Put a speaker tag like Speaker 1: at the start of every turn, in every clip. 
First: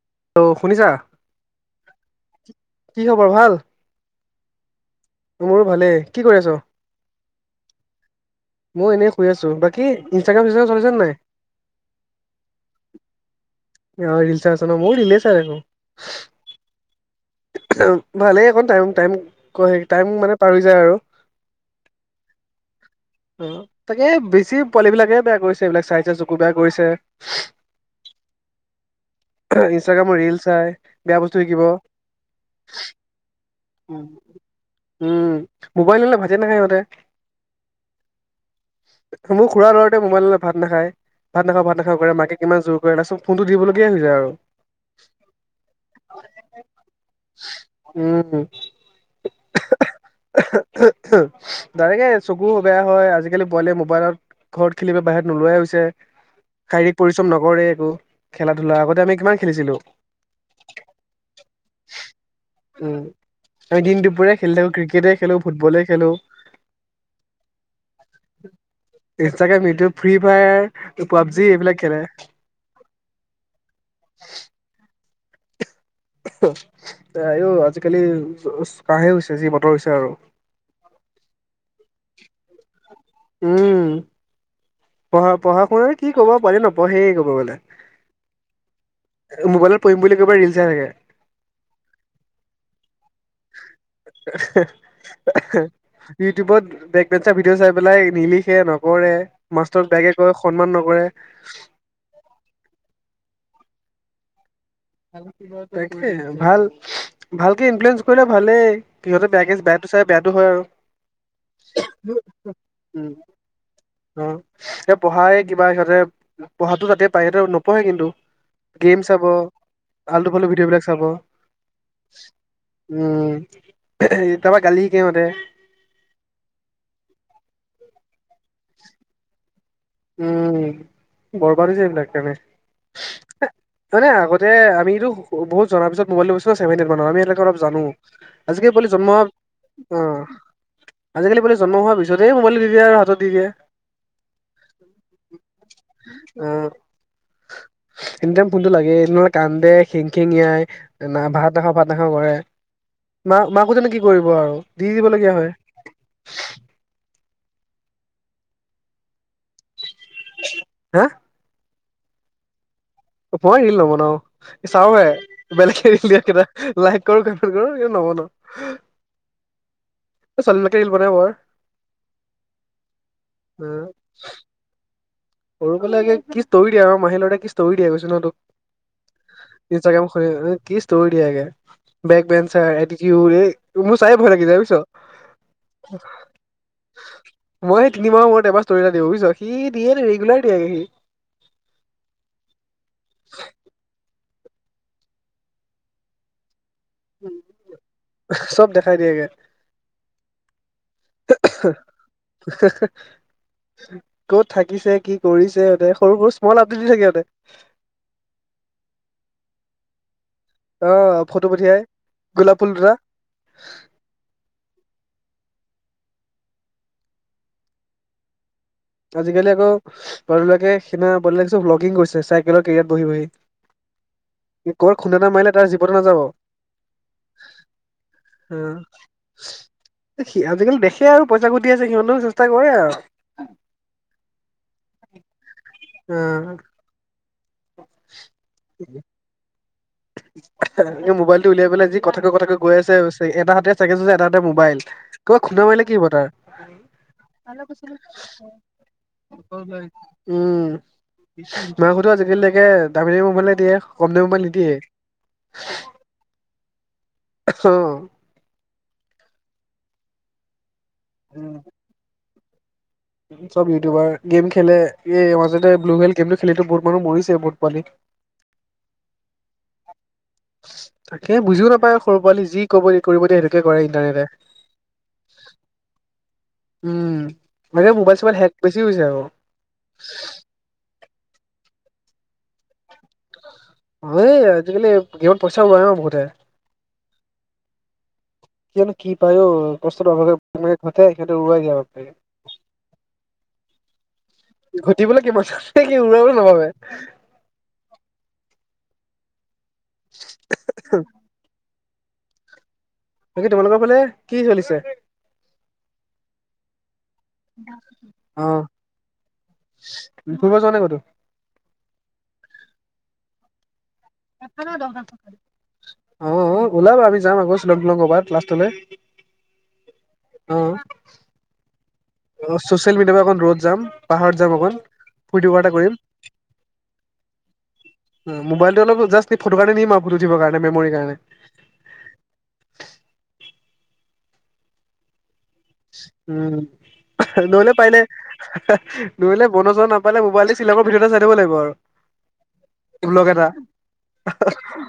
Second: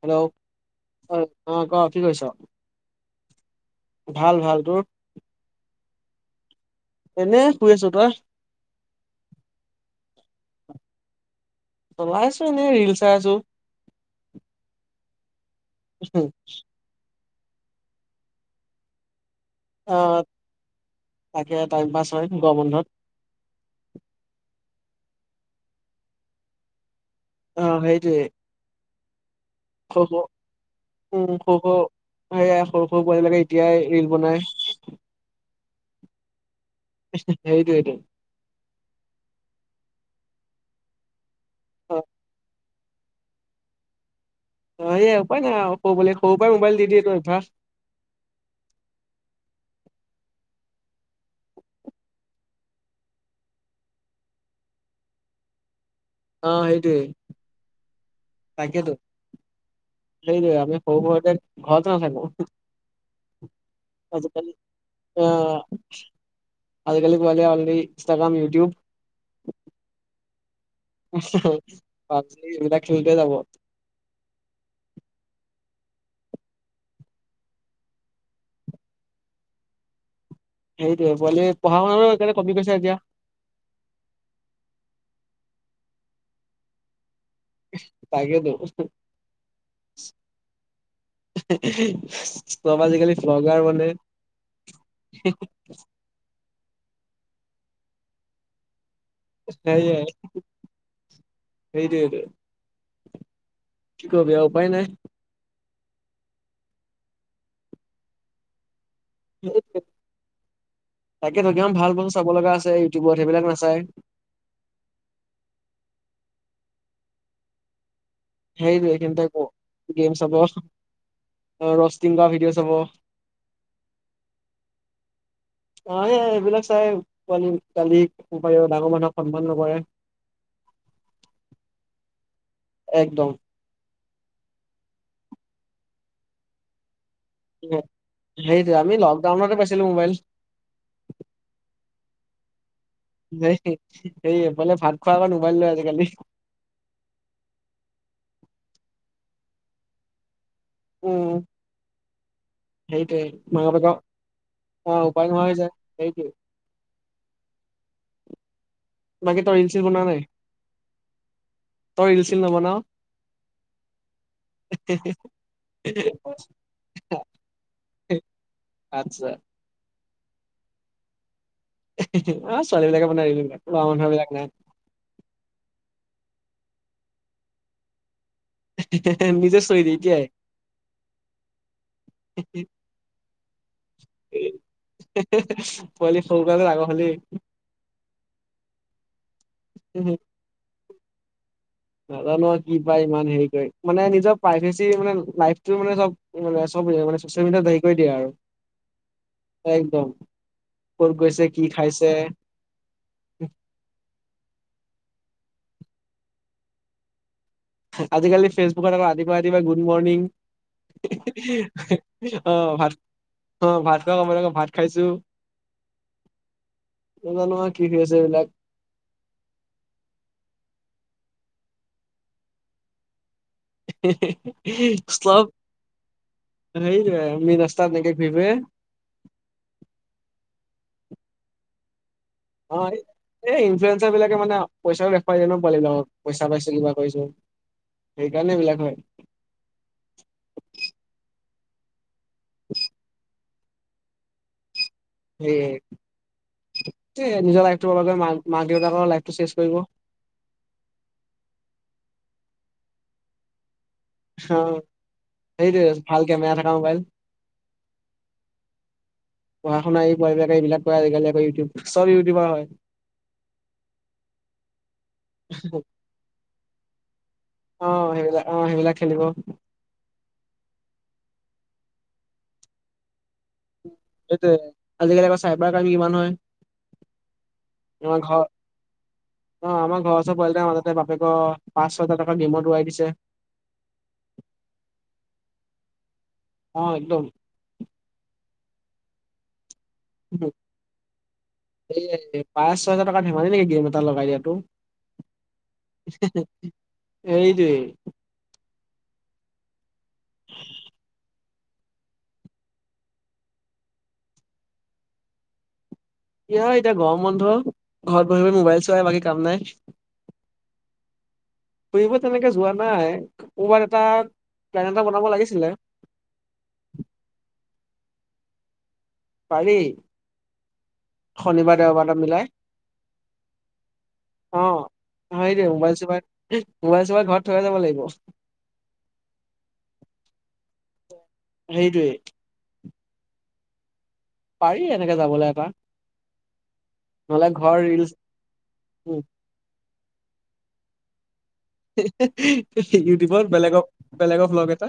Speaker 1: Hello, অ', ক' কি কৰিছ?
Speaker 2: কি খবৰ ভাল?
Speaker 1: তোৰ
Speaker 2: মোৰো ভালেই। কি কৰি আছ?
Speaker 1: এনে শুই আছো। তই?
Speaker 2: মই এনেই শুই আছো। বাকি ইনষ্টাগ্ৰাম- চিনষ্টাগ্ৰাম চলাইছনে নাই?
Speaker 1: চলাই আছো, এনেই ৰিল চাই আছো।
Speaker 2: অ', ৰিল চাই আচ ন', মইয়ো ৰিলে চাই আছো।
Speaker 1: [unintelligible]
Speaker 2: ভালেই অকন টাইম- টাইম ক, হেৰি
Speaker 1: অ
Speaker 2: টাইম মানে পাৰ যায় আৰু।
Speaker 1: তাকে টাইম পাছ হয় গৰম বন্ধত
Speaker 2: অ, ' তাকে বেছি পোৱালি বিলাকে বেয়া কৰিছে, এইবিলাক চাই- চাই চকু বেয়া কৰিছে।
Speaker 1: অ', সেইটোৱে। সৰু
Speaker 2: ইনষ্টাগ্ৰামত ৰিল চাই, বেয়া বস্তু শিকিব।
Speaker 1: সেইয়াই সৰু- সৰু পোৱালি বিলাকে
Speaker 2: উম', মোবাইল নহলে ভাতে নাখায় সিহঁতে।
Speaker 1: সেইটোৱে টো।
Speaker 2: মোৰ খুৰাৰ লৰাটোৱে মোবাইল নহলে ভাত নাখায়। ভাত নাখাওঁ, ভাত
Speaker 1: অ
Speaker 2: নাখাওঁ কৰে। মাকে কিমান জোৰ কৰে। কৰে তাৰপাচত ফোনটো দিবলগীয়া হয় যায় আৰু।
Speaker 1: অ, হয়, এই উপায় নাই সৰু পোৱালী, সৰুৰ পৰাই মোবাইল দি দিয়ে এইটো অভ্যাস।
Speaker 2: উম, উম। ডাইৰেক্টকে চকু বেয়া হয়, আজিকালি পোৱালীয়ে মোবাইলত ঘৰত খেলিব, বাহিৰত নোলোৱাই হৈছে।
Speaker 1: অ
Speaker 2: শাৰীৰিক
Speaker 1: সেইটোৱে
Speaker 2: পৰিশ্ৰম নকৰে। একো খেলা- ধূলা,
Speaker 1: তাকেতো
Speaker 2: আগতে আমি কিমান খেলিছিলো।
Speaker 1: সেইটোৱে আমি সৰু- সৰুতে ঘৰতে নাথাকো।
Speaker 2: উম। আমি দিন দুপৰীয়াই
Speaker 1: আজিকালি
Speaker 2: খেলি থাকো। ক্ৰিকেটেই
Speaker 1: অ
Speaker 2: খেলোঁ, ফুটবলে খেলোঁ।
Speaker 1: আজিকালি পোৱালিয়ে only Instagram YouTube
Speaker 2: Instagram, YouTube, Free Fire, PUBG এইবিলাক খেলে।
Speaker 1: পাবজি এইবিলাক খেলতে যাব।
Speaker 2: আও আজিকালি কাহে হৈছে যি বতৰ হৈছে আৰু।
Speaker 1: সেইটৱে পোৱালি পঢ়া শুনাটো কমি গৈছে এতিয়া।
Speaker 2: উম পঢ়া পঢ়া শুনাত কি ক'ব পাৰি নপঢ়েই ক'ব গলে।
Speaker 1: তাকেটো।
Speaker 2: মোবাইলত পঢ়িম বুলি কই পেলাই ৰিল চাই থাকে।
Speaker 1: চব আজিকালি ভ্লগাৰ মানে।
Speaker 2: ইউটিউবত বেক বেনচাৰ ভিডিঅ' চাই পেলাই নিলিখে নকৰে। মাষ্টৰক
Speaker 1: সেইয়াই।
Speaker 2: বেয়াকে কয় সন্মান নকৰে
Speaker 1: সেইটোৱে কি কৰিব আৰু উপায় নাই।
Speaker 2: তাকে ভাল ভালকে ইনফ্লয়েঞ্চ কৰিলে ভালেই। সিহঁতে বেয়া বেয়াটো চাই বেয়াটো হয় আৰু।
Speaker 1: তাকেটো কিমান ভাল ভাল চাব লগা আছে
Speaker 2: উম
Speaker 1: ইউটিউবত সেইবিলাক নাচায়।
Speaker 2: অ', এ পঢ়াই কিবা সিহঁতে পঢ়াতটো তাতে পায় সহঁতে নপঢ়ে কিন্তু।
Speaker 1: হেইটোৱে [unintelligible]
Speaker 2: আলটো ফালটো ভিডিঅ' বিলাক চাব।
Speaker 1: কুকিং কৰা ভিডিঅ চাব।
Speaker 2: উম এ তাৰপা গালি শিকে সিহঁতে
Speaker 1: অ', এইবিলাক চাই পোৱালি গালি ক পাৰি ডাঙৰ মানুহক সন্মান নকৰে।
Speaker 2: উম বৰবাদ হৈ যায় এইবিলাক কাৰণে।
Speaker 1: একদম।
Speaker 2: মানে আগতে আমিটো বহুত জনা পিছত মোবাইলটো চলাইছিলো ন চেভেন মান আমি অলপ জানো আজিকালি
Speaker 1: সেইটোৱে
Speaker 2: পলি
Speaker 1: আমি
Speaker 2: জন্ম হোৱা
Speaker 1: লকডাউনতে পাইছিলো মোবাইল
Speaker 2: আহ। আজিকালি পোৱালি জন্ম হোৱাৰ পিছতে মোবাইলটো দিয়ে আৰু হাতত। দি দিয়ে
Speaker 1: এইফালে ভাত খোৱা আগত মোবাইল লৈ আজিকালি।
Speaker 2: অ', এনিতাইম ফোনটো লাগে নহলে কান্দে খিং খিং আই নাই
Speaker 1: উম
Speaker 2: ভাত নাখা ভাত নাখাওঁ কৰে
Speaker 1: সেইটোৱে
Speaker 2: মা
Speaker 1: মাক
Speaker 2: মাকোহতেনো
Speaker 1: বাপেকক
Speaker 2: কি কৰিব আৰু দি দিবলগীয়া হয়।
Speaker 1: সেইটো। বাকী তই ৰিল চিল বনোৱা নাই।
Speaker 2: হা।
Speaker 1: তই ৰিল চিল নবনাৱ
Speaker 2: মই ৰিল নবনাও। চাও হে বেলেগে ৰিল দিয়া কেইটা লাইক কৰো কমেণ্ট কৰো কিন্তু নবনাও
Speaker 1: আচছা।
Speaker 2: ছোৱালী বিলাকহে ৰিল বনাই
Speaker 1: অ', ছোৱালিবিলাকে বনাই ৰিল লৰা মানুহৰ বিলাক নাই।
Speaker 2: সৰু পালাইগে কি ষ্টৰি দিয়ে আৰু মাহী লৰা কি ষ্টৰি দিয়ে কৈছোঁ নহয়
Speaker 1: নিজে
Speaker 2: তোক।
Speaker 1: চৰি দিয়ে
Speaker 2: ইনষ্টাগ্ৰাম
Speaker 1: এতিয়াই
Speaker 2: খুলি নি কি ষ্টৰি দিয়ে একে। বেক বেঞ্চাৰ এ টি টিউদ এই মোৰ চাই ভয় লাগি যায় বুজিছ।
Speaker 1: পোৱালি সৰু পোৱালী ডাঙৰ হলেই
Speaker 2: মই তিনি মাহৰ মূৰত এবাৰ ষ্টৰি এটা দিও বুজিছ সি দিয়ে ৰেগুলাৰ দিয়ে সি
Speaker 1: নাজানো আৰু কি পায় ইমান হেৰি কৰি মানে নিজৰ প্ৰাইভেচি মানে লাইটো মানে চব মানে চব চচিয়েল মিডিয়াত হেৰি কৰি দিয়ে আৰু
Speaker 2: চব দেখাই দিয়েগে
Speaker 1: একদম ক'ত গৈছে কি খাইছে
Speaker 2: সেহ সেহ [unintelligible] ক'ত থাকিছে, কি কৰিছে ইহঁতে, সৰু-সৰু স্মল আপডেট দি থাকে ইহঁতে।
Speaker 1: আজিকালি ফেচবুকত আকৌ ৰাতিপুৱাই-ৰাতিপুৱাই গুড মৰ্ণিং।
Speaker 2: অ, ফটো পঠিয়ায়, গোলাপ ফুল
Speaker 1: অ',
Speaker 2: দুটা।
Speaker 1: ভাত অ ভাত খোৱা সময়ত আকৌ ভাত খাইছো। নাজানো আৰু কি কি হৈছে এইবিলাক।
Speaker 2: আজিকালি আকৌ [unintelligible] বিলাকে [unintelligible] ভ্লগিং কৰিছে চাইকেলৰ কেৰিয়াত বহি বহি।
Speaker 1: হি হি,
Speaker 2: ক'ত খুন্দা এটা
Speaker 1: চ্লপ
Speaker 2: মাৰিলে তাৰ জীৱনটো নাযাব অ
Speaker 1: সেইটোৱে মেইন ৰাস্তাত এনেকে ঘুৰি ফুৰে।
Speaker 2: সি আজিকালি দেখে আৰু পইচা ঘটি আছে সিহতেও চেষ্টা
Speaker 1: অ',
Speaker 2: কৰে আৰু।
Speaker 1: এই ইনফ্লুৱেঞ্চাৰ বিলাকে মানে পইচাও দেখুৱাই দিয় ন' পোৱালিবিলাকক পইচা পাইছো, কিবা কৰিছো। সেইকাৰণে এইবিলাক হয়।
Speaker 2: [inaudible] এ মোবাইলটো উলিয়াই পেলাই যি কথাকৈ, কথাকৈ গৈ আছে। এটা হাতে চাইকেল চলাইছে এটা হাতে মোবাইল। কবাত
Speaker 1: সেই
Speaker 2: খুন্দ মাৰিলে কি হ'ব তাৰ?
Speaker 1: এ নিজৰ লাইফটো বৰবাদ কৰি মাক মাক দেউতাকৰ লাইফটো চেচ কৰিব
Speaker 2: উম, মাকহতেও আজিকালি তাকে দামী দামী মোবাইলে দিয়ে কম দামী মোবাইল নিদিয়ে।
Speaker 1: অ', সেইটোৱে ভাল কেমেৰা থাকা মোবাইল।
Speaker 2: [unintelligible]
Speaker 1: পঢ়া-শুনা এৰি পোৱালিবিলাকে এইবিলাক কৰে আজিকালি আকৌ
Speaker 2: উম
Speaker 1: ইউটিউব, চব ইউটিউবাৰ হয়।
Speaker 2: চব ইউটিউবাৰ, গেম খেলে এই মাজতে ব্লু হেল গেমটো খেলিটো বহুত মানুহ মৰিছে বহুত পোৱালি।
Speaker 1: অ সেইবিলাক অ সেইবিলাক খেলিব।
Speaker 2: তাকে বুজিও নাপায় সৰু পোৱালি যি কব দি কৰিব দিয়ে সেইটোকে কৰে ইণ্টাৰনেটে।
Speaker 1: সেইটোৱে আজিকালি আকৌ চাইবাৰ ক্ৰাইম কিমান হয়
Speaker 2: উম, মানে
Speaker 1: আমাৰ
Speaker 2: মোবাইল-চোবাইল
Speaker 1: ঘৰ
Speaker 2: হেক বেছি হৈছে আক'।
Speaker 1: পোৱালী এটা মাজতে বাপেকৰ পাচ ছয় লাখ টকা এটা গেইমত উৰাই দিছে।
Speaker 2: অ এই আজিকালি গেমত পইচা উৰায় ন' বহুতে।
Speaker 1: অ একদম।
Speaker 2: কিয়নো, কি পায় অ।
Speaker 1: এই পাঁচ ছয়
Speaker 2: [unintelligible]
Speaker 1: হাজাৰ টকা ধেমালি নেকি গেম এটা লগাই দিয়াতো
Speaker 2: ঘটিবলৈ [unintelligible]
Speaker 1: এইটোৱেই।
Speaker 2: [inaudible] বাকী তোমালোকৰ ফালে কি চলিছে?
Speaker 1: কি হয় এতিয়া গৰম বন্ধ। ঘৰত বহি
Speaker 2: অ।
Speaker 1: বহি মোবাইল চোৱাই বাকী কাম নাই।
Speaker 2: ফুৰিব যোৱা নাই ক'তো
Speaker 1: ফুৰিব তেনেকে যোৱা নাই। ক'বাত এটা প্লেন এটা বনাব লাগিছিলে।
Speaker 2: অ অ, ওলাবা আমি যাম আকৌ শ্বিলং-টিলং ক'বাত, লাষ্টলে।
Speaker 1: পাৰি, শনিবাৰ দেওবাৰ এটা মিলাই
Speaker 2: অ চচিয়েল মিডিয়াৰ পৰা অকণ দূৰত যাম, পাহাৰত যাম অকণ, ফুৰ্টি- ফাৰ্টা কৰিম।
Speaker 1: [unintelligible] মোবাইল-চোবাইল ঘৰত থৈয়ে যাব লাগিব।
Speaker 2: উম মোবাইলটো অলপ জাষ্ট এই ফটো কাৰণে নিম আৰু ফটো উঠিব কাৰণে, মেমোৰি কাৰণে।
Speaker 1: সেইটোৱেই। পাৰি এনেকে যাবলে এপাক।
Speaker 2: উম নহ'লে পাৰিলে,
Speaker 1: ৰিলচ
Speaker 2: নহ'লে মনোৰঞ্জন নাপালে মোবাইলটে শ্বিলঙৰ ভিডিওটে চাই থাকিব লাগিব আৰু। ব্লগ
Speaker 1: ইউটিউবত
Speaker 2: এটা,
Speaker 1: বেলেগক বেলেগৰ ভ্লগ এটা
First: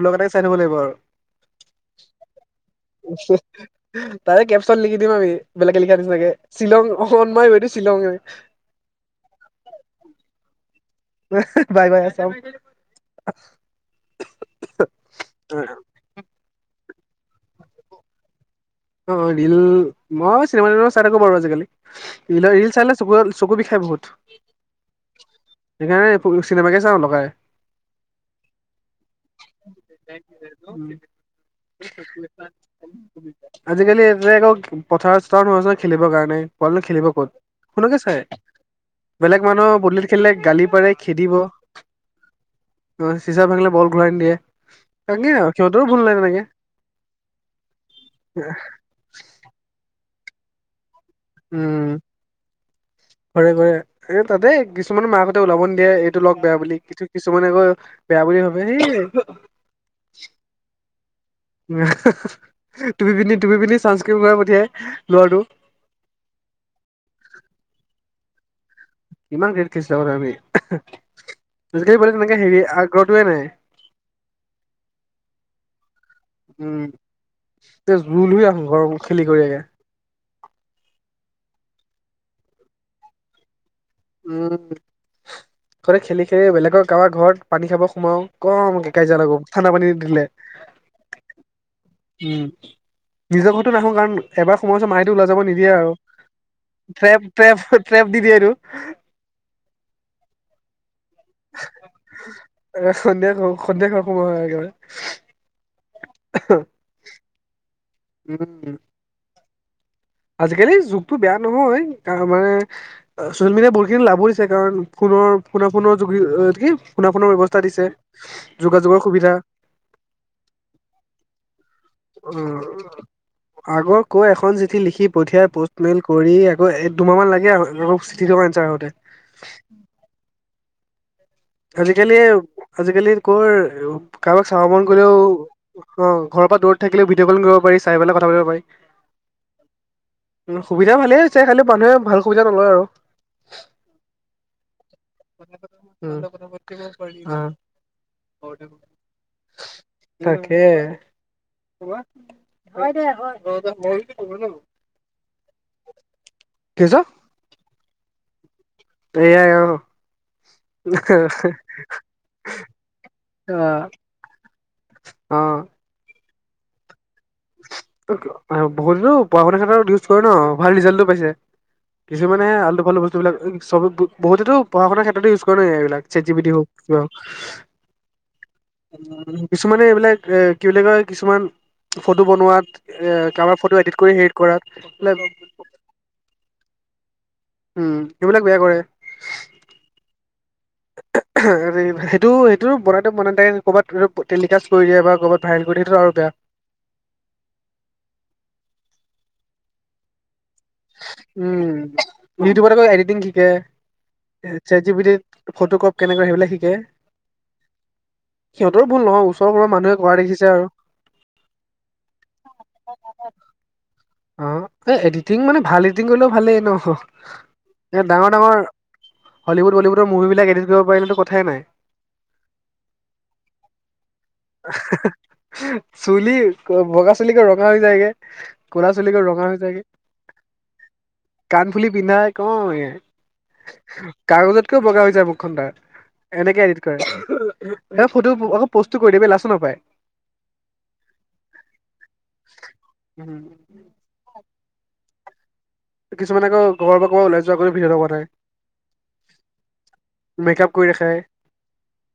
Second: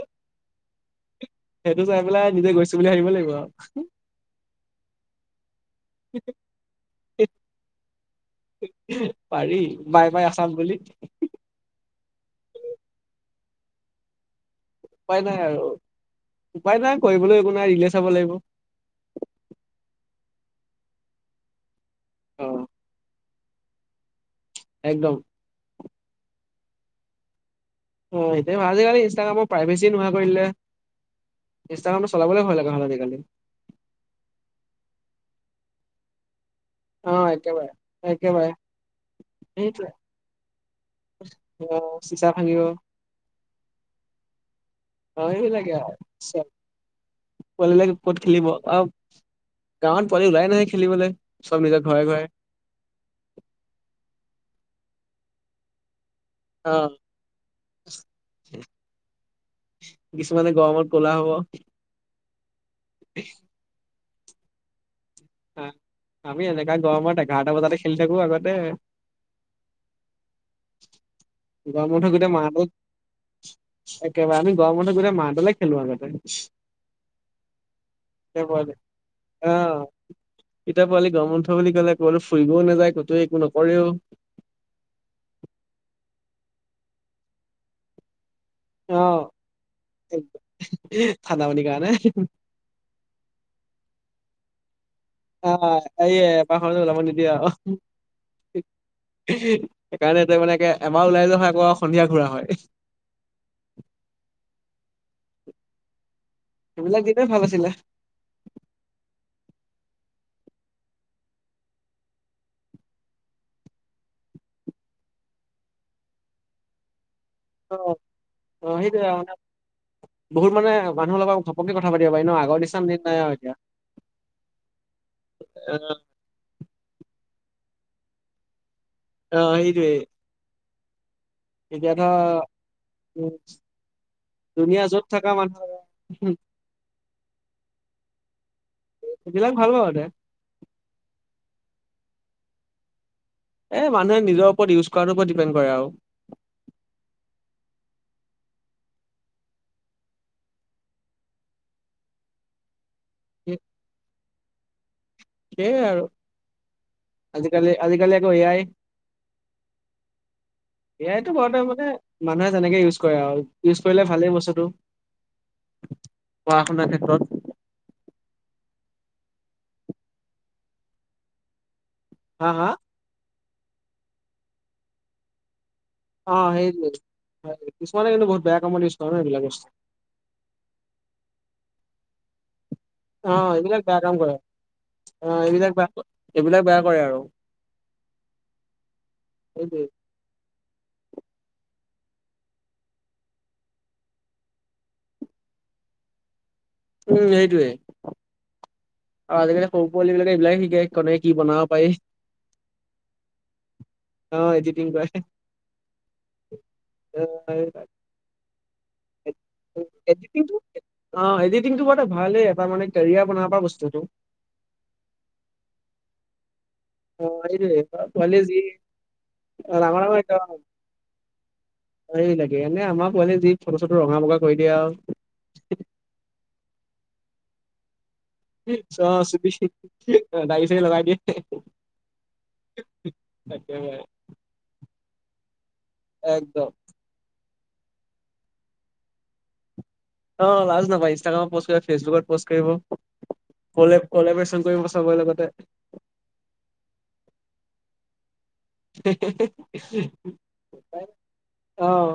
Speaker 2: ব্লগ এটাকে চাই থাকিব লাগিব আৰু।
Speaker 1: সেইটো চাই পেলাই নিজে গৈছো বুলি ভাবিব লাগিব আৰু
Speaker 2: তাৰে কেপচন লিখি দি ম আমি বেলেগে লিখা নিচিনাকে শ্বিলং অনমাই ওৱেএ টো শ্বিলং।
Speaker 1: পাৰি বাই, বাই, আচাম বুলি।
Speaker 2: বাই, বাই, আছাম
Speaker 1: উপায় নাই আৰু উপায় নাই কৰিবলৈ, একো নাই ৰিলে চাব লাগিব।
Speaker 2: অ, অ, ৰিল মই চিনেমা-তিনেমা চাই থাকোঁ বাৰু, আজিকালি।
Speaker 1: অ
Speaker 2: ৰিলৰ, ৰিল চালে চকু, চকু বিষাই বহুত।
Speaker 1: একদম।
Speaker 2: সেইকাৰণে চিনেমাকে, চাওঁ লগাই।
Speaker 1: অ, এতিয়া ভালে হ'ল ইনষ্টাগ্ৰামৰ, প্ৰাইভেচি নোহোৱা কৰি দিলে।
Speaker 2: উম,
Speaker 1: ইনষ্টাগ্ৰাম চলাবলৈ ভয় লগা হ'ল, আজিকালি।
Speaker 2: আজিকালি এ, আকৌ পথাৰ-চথাৰ নোহোৱা হ'ল, আছে ন, খেলিবৰ কাৰণে। বলনো, খেলিব
Speaker 1: অ
Speaker 2: ক'ত,
Speaker 1: একেবাৰে
Speaker 2: ফোনকে চাই,
Speaker 1: একেবাৰে
Speaker 2: বেলেগ মানুহৰ
Speaker 1: সেইটোৱে
Speaker 2: পদুলিট খেলিলে, গালি পাৰে। খেদিব অ,
Speaker 1: চিচা ভাঙিব
Speaker 2: চিচা ভাঙিলে বল ঘূৰাই নিদিয়ে।
Speaker 1: অ
Speaker 2: তাকে সিহঁতৰো ভুল নাই তেনেকে।
Speaker 1: পোৱালি বিলাক ক'ত খেলিব আৰু গাঁৱত পোৱালি ওলাই নাহয় খেলিবলৈ, চব নিজৰ ঘৰে ঘৰে।
Speaker 2: ঘৰে ঘৰে এ, তাতে কিছুমান মাকতে ওলাব নিদিয়ে এইটো লগ বেয়া
Speaker 1: অ
Speaker 2: বুলি, কি কিছুমানে আকৌ বেয়া বুলি ভাবে সেই
Speaker 1: কিছুমানে গৰমত কলা হ'ব।
Speaker 2: তুপি পিন্ধি, তুপি পিন্ধি, চানস্ক্ৰীিন লগাই পঠিয়াই, লৰাটো।
Speaker 1: আমি এনেকা গৰমত এঘাৰটা বজাতে খেলি থাকো আগতে।
Speaker 2: কিমান কিৰ্কেত খেলিছিলো আমি,
Speaker 1: গৰম
Speaker 2: আজিকালি
Speaker 1: বন্ধ
Speaker 2: পোৱালিৰ
Speaker 1: গোটেই
Speaker 2: তেনেকে
Speaker 1: মাহটো
Speaker 2: হেৰি আগ্ৰহ টোৱে নাই।
Speaker 1: একেবাৰে আমি গৰম বন্ধত গোটেই মাহডলে খেলো আৰু আগতে।
Speaker 2: তে, জুল
Speaker 1: তেতিয়া
Speaker 2: আহো ঘৰ খেলি কৰি একে।
Speaker 1: এতিয়াৰ পোৱালি গমৰ বন্ধ বুলি ক'লে, কৰবালে ফুৰিবও নাযায়, ক'তো একো নকৰেও।
Speaker 2: উম গোটেই খেলি, খেলি বেলেগৰ কাৰবাৰ ঘৰত পানী খাব সোমাও। কম কাজিয়া লাগো, ঠানা পানী নিদিলে।
Speaker 1: ঠান্দা পানীৰ, কাৰনে?
Speaker 2: উম, নিজৰ ঘৰতো নহু কাৰণ এবাৰ সময়ছো মাহেটো ওলাই যাব নিদিয়ে আৰু
Speaker 1: আহ এই এবাৰ খাওঁতে ওলাব
Speaker 2: ট্ৰেপ,
Speaker 1: নিদিয়ে আৰু
Speaker 2: ট্ৰেপ, ট্ৰেপ, দি দিয়েটো।
Speaker 1: সেইকাৰণে ত, মানে এবাৰ ওলাই যোৱা হয়, আকৌ সন্ধিয়া ঘুৰা হয়।
Speaker 2: এ, সন্ধিয়া ঘৰ, সন্ধিয়া ঘৰ, সোমোৱা হয় একেবাৰে।
Speaker 1: সেইবিলাক দিনে, ভাল আছিলে।
Speaker 2: উম, আজিকালি যুগতটো বেয়া নহয়, কাৰণ আমাৰ ছচিয়েল মিডিয়া, বহুতখিনি লাভ হৈছে, কাৰণ ফো, ফোনাফোনৰ, যোগ কি, ফোনাফোনৰ বৱ
Speaker 1: অ
Speaker 2: দিছে,
Speaker 1: অ
Speaker 2: যোগাযোগৰ
Speaker 1: সেইটোয়ে আৰু
Speaker 2: সুবিধা।
Speaker 1: মানে বহুত মানে, মানুহ লগ [inaudible] কথা পাতি।
Speaker 2: আগৰ কৈ, এখন চিঠি লিখি, পঠিয়াই প'ষ্টমেইল। কৰি আকৌ এক, দুমাহমান লাগে, আকৌ চিঠি থকা আনঞ্চাৰ আহোঁতে।
Speaker 1: অ, সেইটোৱে।
Speaker 2: আজিকালি, আজিকালি
Speaker 1: উম
Speaker 2: ক'ৰ, কাৰোবাক চাব
Speaker 1: দুুনীয়া
Speaker 2: মন
Speaker 1: য'ত
Speaker 2: গলেও অ,
Speaker 1: থকা মানুহ
Speaker 2: ঘৰৰ পৰা দূৰত থাকিলে ভিডিঅ, ক'ল কৰিব পাৰি, চাই পেলাই কথা পাব পাৰি।
Speaker 1: সিবিলাক ভাল পাবা, এ
Speaker 2: উম, সুবিধা ভালেই হৈছে, খালি মানুহে ভাল সুবিধা নলয় আৰু।
Speaker 1: এই, মানুহে নিজৰ ওপৰত ইউজ কৰাৰ ওপৰত ডিপেণ্ড কৰে আৰু।
Speaker 2: উম আ তাকে হয় দে হয়
Speaker 1: সেইয়াই আৰু আজিকালি আজিকালি আকৌ এআই
Speaker 2: এ আই আৰু
Speaker 1: এ আই তো বৰতে মানে মানুহে যেনেকে ইউজ কৰে আৰু ইউজ কৰিলে ভালেই বস্তুটো
Speaker 2: অঁ
Speaker 1: পঢ়া শুনাৰ ক্ষেত্ৰত
Speaker 2: বহুতেতো পঢ়া শুনাৰ ক্ষেত্ৰত ইউজ কৰে ন ভাল ৰিজাল্টো পাইছে। কিছুমানে
Speaker 1: হা
Speaker 2: হে
Speaker 1: হা
Speaker 2: আলতু ফালতূ বস্তুবিলাক চব বহুতেতো পঢ়া শুনাৰ ক্ষেত্ৰতে ইউজ কৰে এইবিলাক chat G
Speaker 1: uh
Speaker 2: P T হওক
Speaker 1: সেইটোৱে
Speaker 2: কিবা হওক
Speaker 1: হয়। কিছুমানে কিন্তু বহুত বেয়া কামত ইউজ কৰে ন
Speaker 2: উম
Speaker 1: এইবিলাক বস্তু
Speaker 2: কিছুমানে এইবিলাক এ কি বুলি কয় কিছুমান ফটো বনোৱাত
Speaker 1: অ
Speaker 2: কাৰবাৰ ফটো
Speaker 1: এইবিলাক
Speaker 2: এডিট
Speaker 1: বেয়া
Speaker 2: কৰি
Speaker 1: কাম
Speaker 2: হেৰি
Speaker 1: কৰে
Speaker 2: কৰাত এইবিলাক
Speaker 1: এইবিলাক বা ক সেইবিলাক বেয়া কৰে আৰু।
Speaker 2: উম এইবিলাক বেয়া কৰে
Speaker 1: সেইটোৱে।
Speaker 2: [inaudible] সেইটো সেইটো বনাওতে বনাওতে ক'ৰবাত এইটো টেলিকাষ্ট কৰি দিয়ে বা ক'ৰবাত ভাইৰেল কৰি দিয়ে সেইটো আৰু বেয়া
Speaker 1: উম সেইটোৱে। আৰু আজিকালি সৰু পোৱলীবিলাকে এইবিলাক শিকি
Speaker 2: উম ইউটিউবত আকৌ এডিটিং শিকে।
Speaker 1: অ
Speaker 2: শ্বাত
Speaker 1: এডিটিং
Speaker 2: জি পি
Speaker 1: কৰে
Speaker 2: টিত ফটো কপ কেনেকৈ সেইবিলাক শিকে সিহঁতৰ ভুল নহয় ওচৰ কোনোবা মানুহে কৰা দেখিছে আৰু।
Speaker 1: অঁ এডিটিংটো বৰ এটা ভালেই এটা মানে কেৰিয়াৰ বনাব পৰা বস্তু।
Speaker 2: অঁ এই এডিটিং মানে ভাল এডিটিং কৰিলেও ভালেই ন
Speaker 1: অ সেইটোৱে
Speaker 2: এ ডাঙৰ
Speaker 1: পোৱালি যি
Speaker 2: ডাঙৰ হলিউড
Speaker 1: ডাঙৰ
Speaker 2: বলিউডৰ মুভি বিলাক এডিত কৰিবি পাৰিলেটো কথা
Speaker 1: এইবিলাকে এনে আমাৰ পোৱালি যি ফটো চটো ৰঙা বঙা কৰি দিয়ে আৰু
Speaker 2: চুলি বগা চুলিকো ৰঙা হৈ যায়গে ক'লা চুলিকো ৰঙা হৈ যায়গে
Speaker 1: দাৰি চাৰি লগাই দিয়ে।
Speaker 2: কাণফুলি পিন্ধাই কওঁ এই
Speaker 1: একেবাৰে
Speaker 2: কাগজতকেও বগা হৈ যায় মুখখন তাৰ
Speaker 1: একদম
Speaker 2: এনেকে এ ডিত কৰে হেই ফটো আকৌ প'ষ্টটো কৰি দিয়ে লাজো নাপায়
Speaker 1: অ লাজ নাপায় ইনষ্টাগ্ৰামত পষ্ট কৰিব ফেচবুকত পষ্ট কৰিব। কলে কলেবৰেচন কৰিব চবৰে লগতে।
Speaker 2: কিছুমান আকৌ ঘৰৰ পৰা আকৌ ওলাই যোৱাকৈ ভিডিঅ এটা বনাই। মেকআপ কৰি দেখাই
Speaker 1: অঁহ।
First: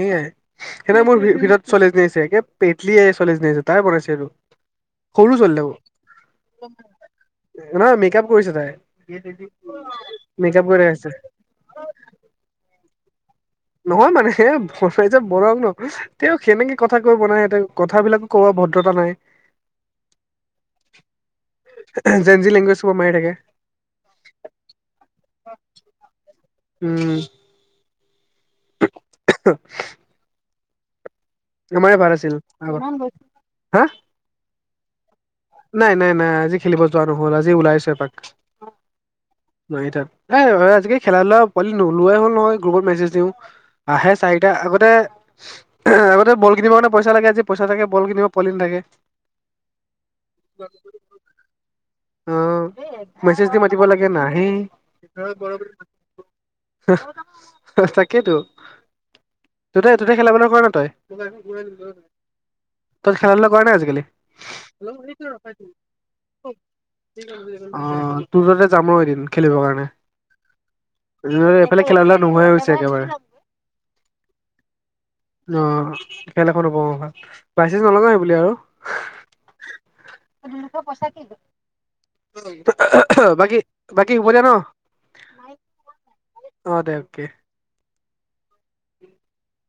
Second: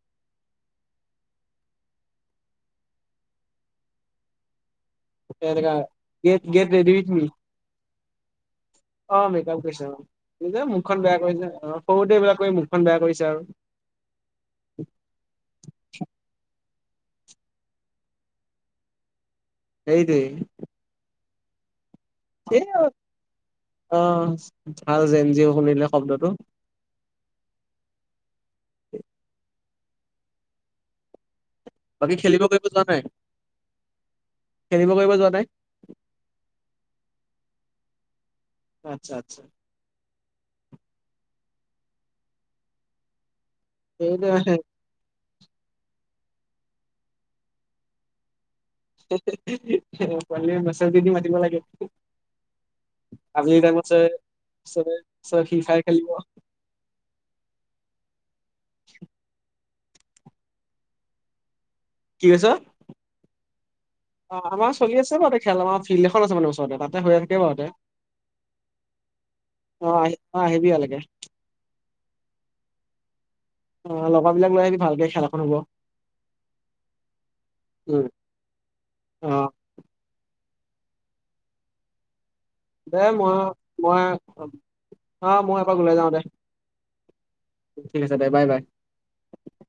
Speaker 2: সেয়াই সেইদিনা মোৰ ভিভিঅত ছোৱালী এজনী আহিছে কে পেতলী এই ছোৱালীজনী তাই বনাইছে এইবোৰ
Speaker 1: গেত ৰেডি উইথ মি
Speaker 2: নহয় মেক আপ কৰিছে তাই।
Speaker 1: অ মেকআপ কৰিছে অ
Speaker 2: মেকআপ
Speaker 1: নিজে
Speaker 2: কৰি
Speaker 1: মুখখন
Speaker 2: দেখাইছে
Speaker 1: বেয়া কৰিছে সৰুতে এইবিলাক কৰি মুখখন বেয়া কৰিছে আৰু।
Speaker 2: নহয় মানে ভৰ পাইছে বৰ নহ তেওঁ সেনেকে কথা কৈ বনাই তেওঁ কথাবিলাকো কব ভদ্ৰতা নাই
Speaker 1: সেইটোৱে
Speaker 2: জেনজি
Speaker 1: সেই
Speaker 2: লেংগুৱেজ সোপা মাৰি থাকে
Speaker 1: আৰু অ ভাল যেন জি অ' শুনিলে শব্দটো
Speaker 2: উম। [inaudible] আমাৰে
Speaker 1: বাকী
Speaker 2: ভাল আছিল
Speaker 1: খেলিব কৰিব যোৱা নাই
Speaker 2: আগত হা!
Speaker 1: খেলিব কৰিব যোৱা নাই?
Speaker 2: নাই নাই নাই আজি খেলিব যোৱা নহ'ল আজি ওলাইছো এপাক।
Speaker 1: আচ্ছা আচ্ছা।
Speaker 2: নাই তাত এই আজিকালি খেলা ধূলা পোৱালি নোলোৱাই হ'ল নহয় গ্ৰুপত মেছেজ দিওঁ। আহে
Speaker 1: সেইটো
Speaker 2: চাৰিটা আগতে আগতে বল কিনিব কাৰণে পইচা লাগে আজি পইচা থাকে বল কিনিব পোৱালী নাথাকে।
Speaker 1: পোৱালিক মেচেজ দি দি মাতিব লাগে।
Speaker 2: অ', মেছেজ
Speaker 1: আবেলি
Speaker 2: দি মাতিব
Speaker 1: টাইমত চবে
Speaker 2: লাগে নাহেই।
Speaker 1: চবে চবে ফ্ৰী ফায়াৰ খেলিব
Speaker 2: তাকেতো।
Speaker 1: [inaudible]
Speaker 2: তহঁতে তহঁতে খেলা ধূলা কৰা ন তই,
Speaker 1: কি কৈছ
Speaker 2: তই খেলা ধূলা কৰা নাই আজিকালি?
Speaker 1: অ', আমাৰ চলি আছে বাৰু খেলনা আমাৰ ফিল্ড এখন আছে মানে ওচৰতে তাতে হৈ থাকে বাৰুতে।
Speaker 2: অ', তোৰ তাতে যাম ৰ এদিন
Speaker 1: অ' আহি অ', আহিবি ইয়ালেকে।
Speaker 2: এ এইফালে খেলা ধূলা নোহোৱাই হৈছে একেবাৰে।
Speaker 1: অ লগৰ বিলাক লৈ আহিবি ভালকে খেল এখন হ'ব
Speaker 2: অ', খেল এখন হ'ব অ' হয় পাইচেছ
Speaker 1: উম
Speaker 2: নলগাই সেই বুলিয়ে আৰু।
Speaker 1: অ'।
Speaker 2: [inaudible]
Speaker 1: দে মই
Speaker 2: বাকী
Speaker 1: মই
Speaker 2: বাকী হ'ব দিয়া ন।
Speaker 1: অ', মই এপাক ওলাই যাওঁ দে।
Speaker 2: অ', দে অকে
Speaker 1: ঠিক আছে দে বাই বাই।
Speaker 2: [inaudible]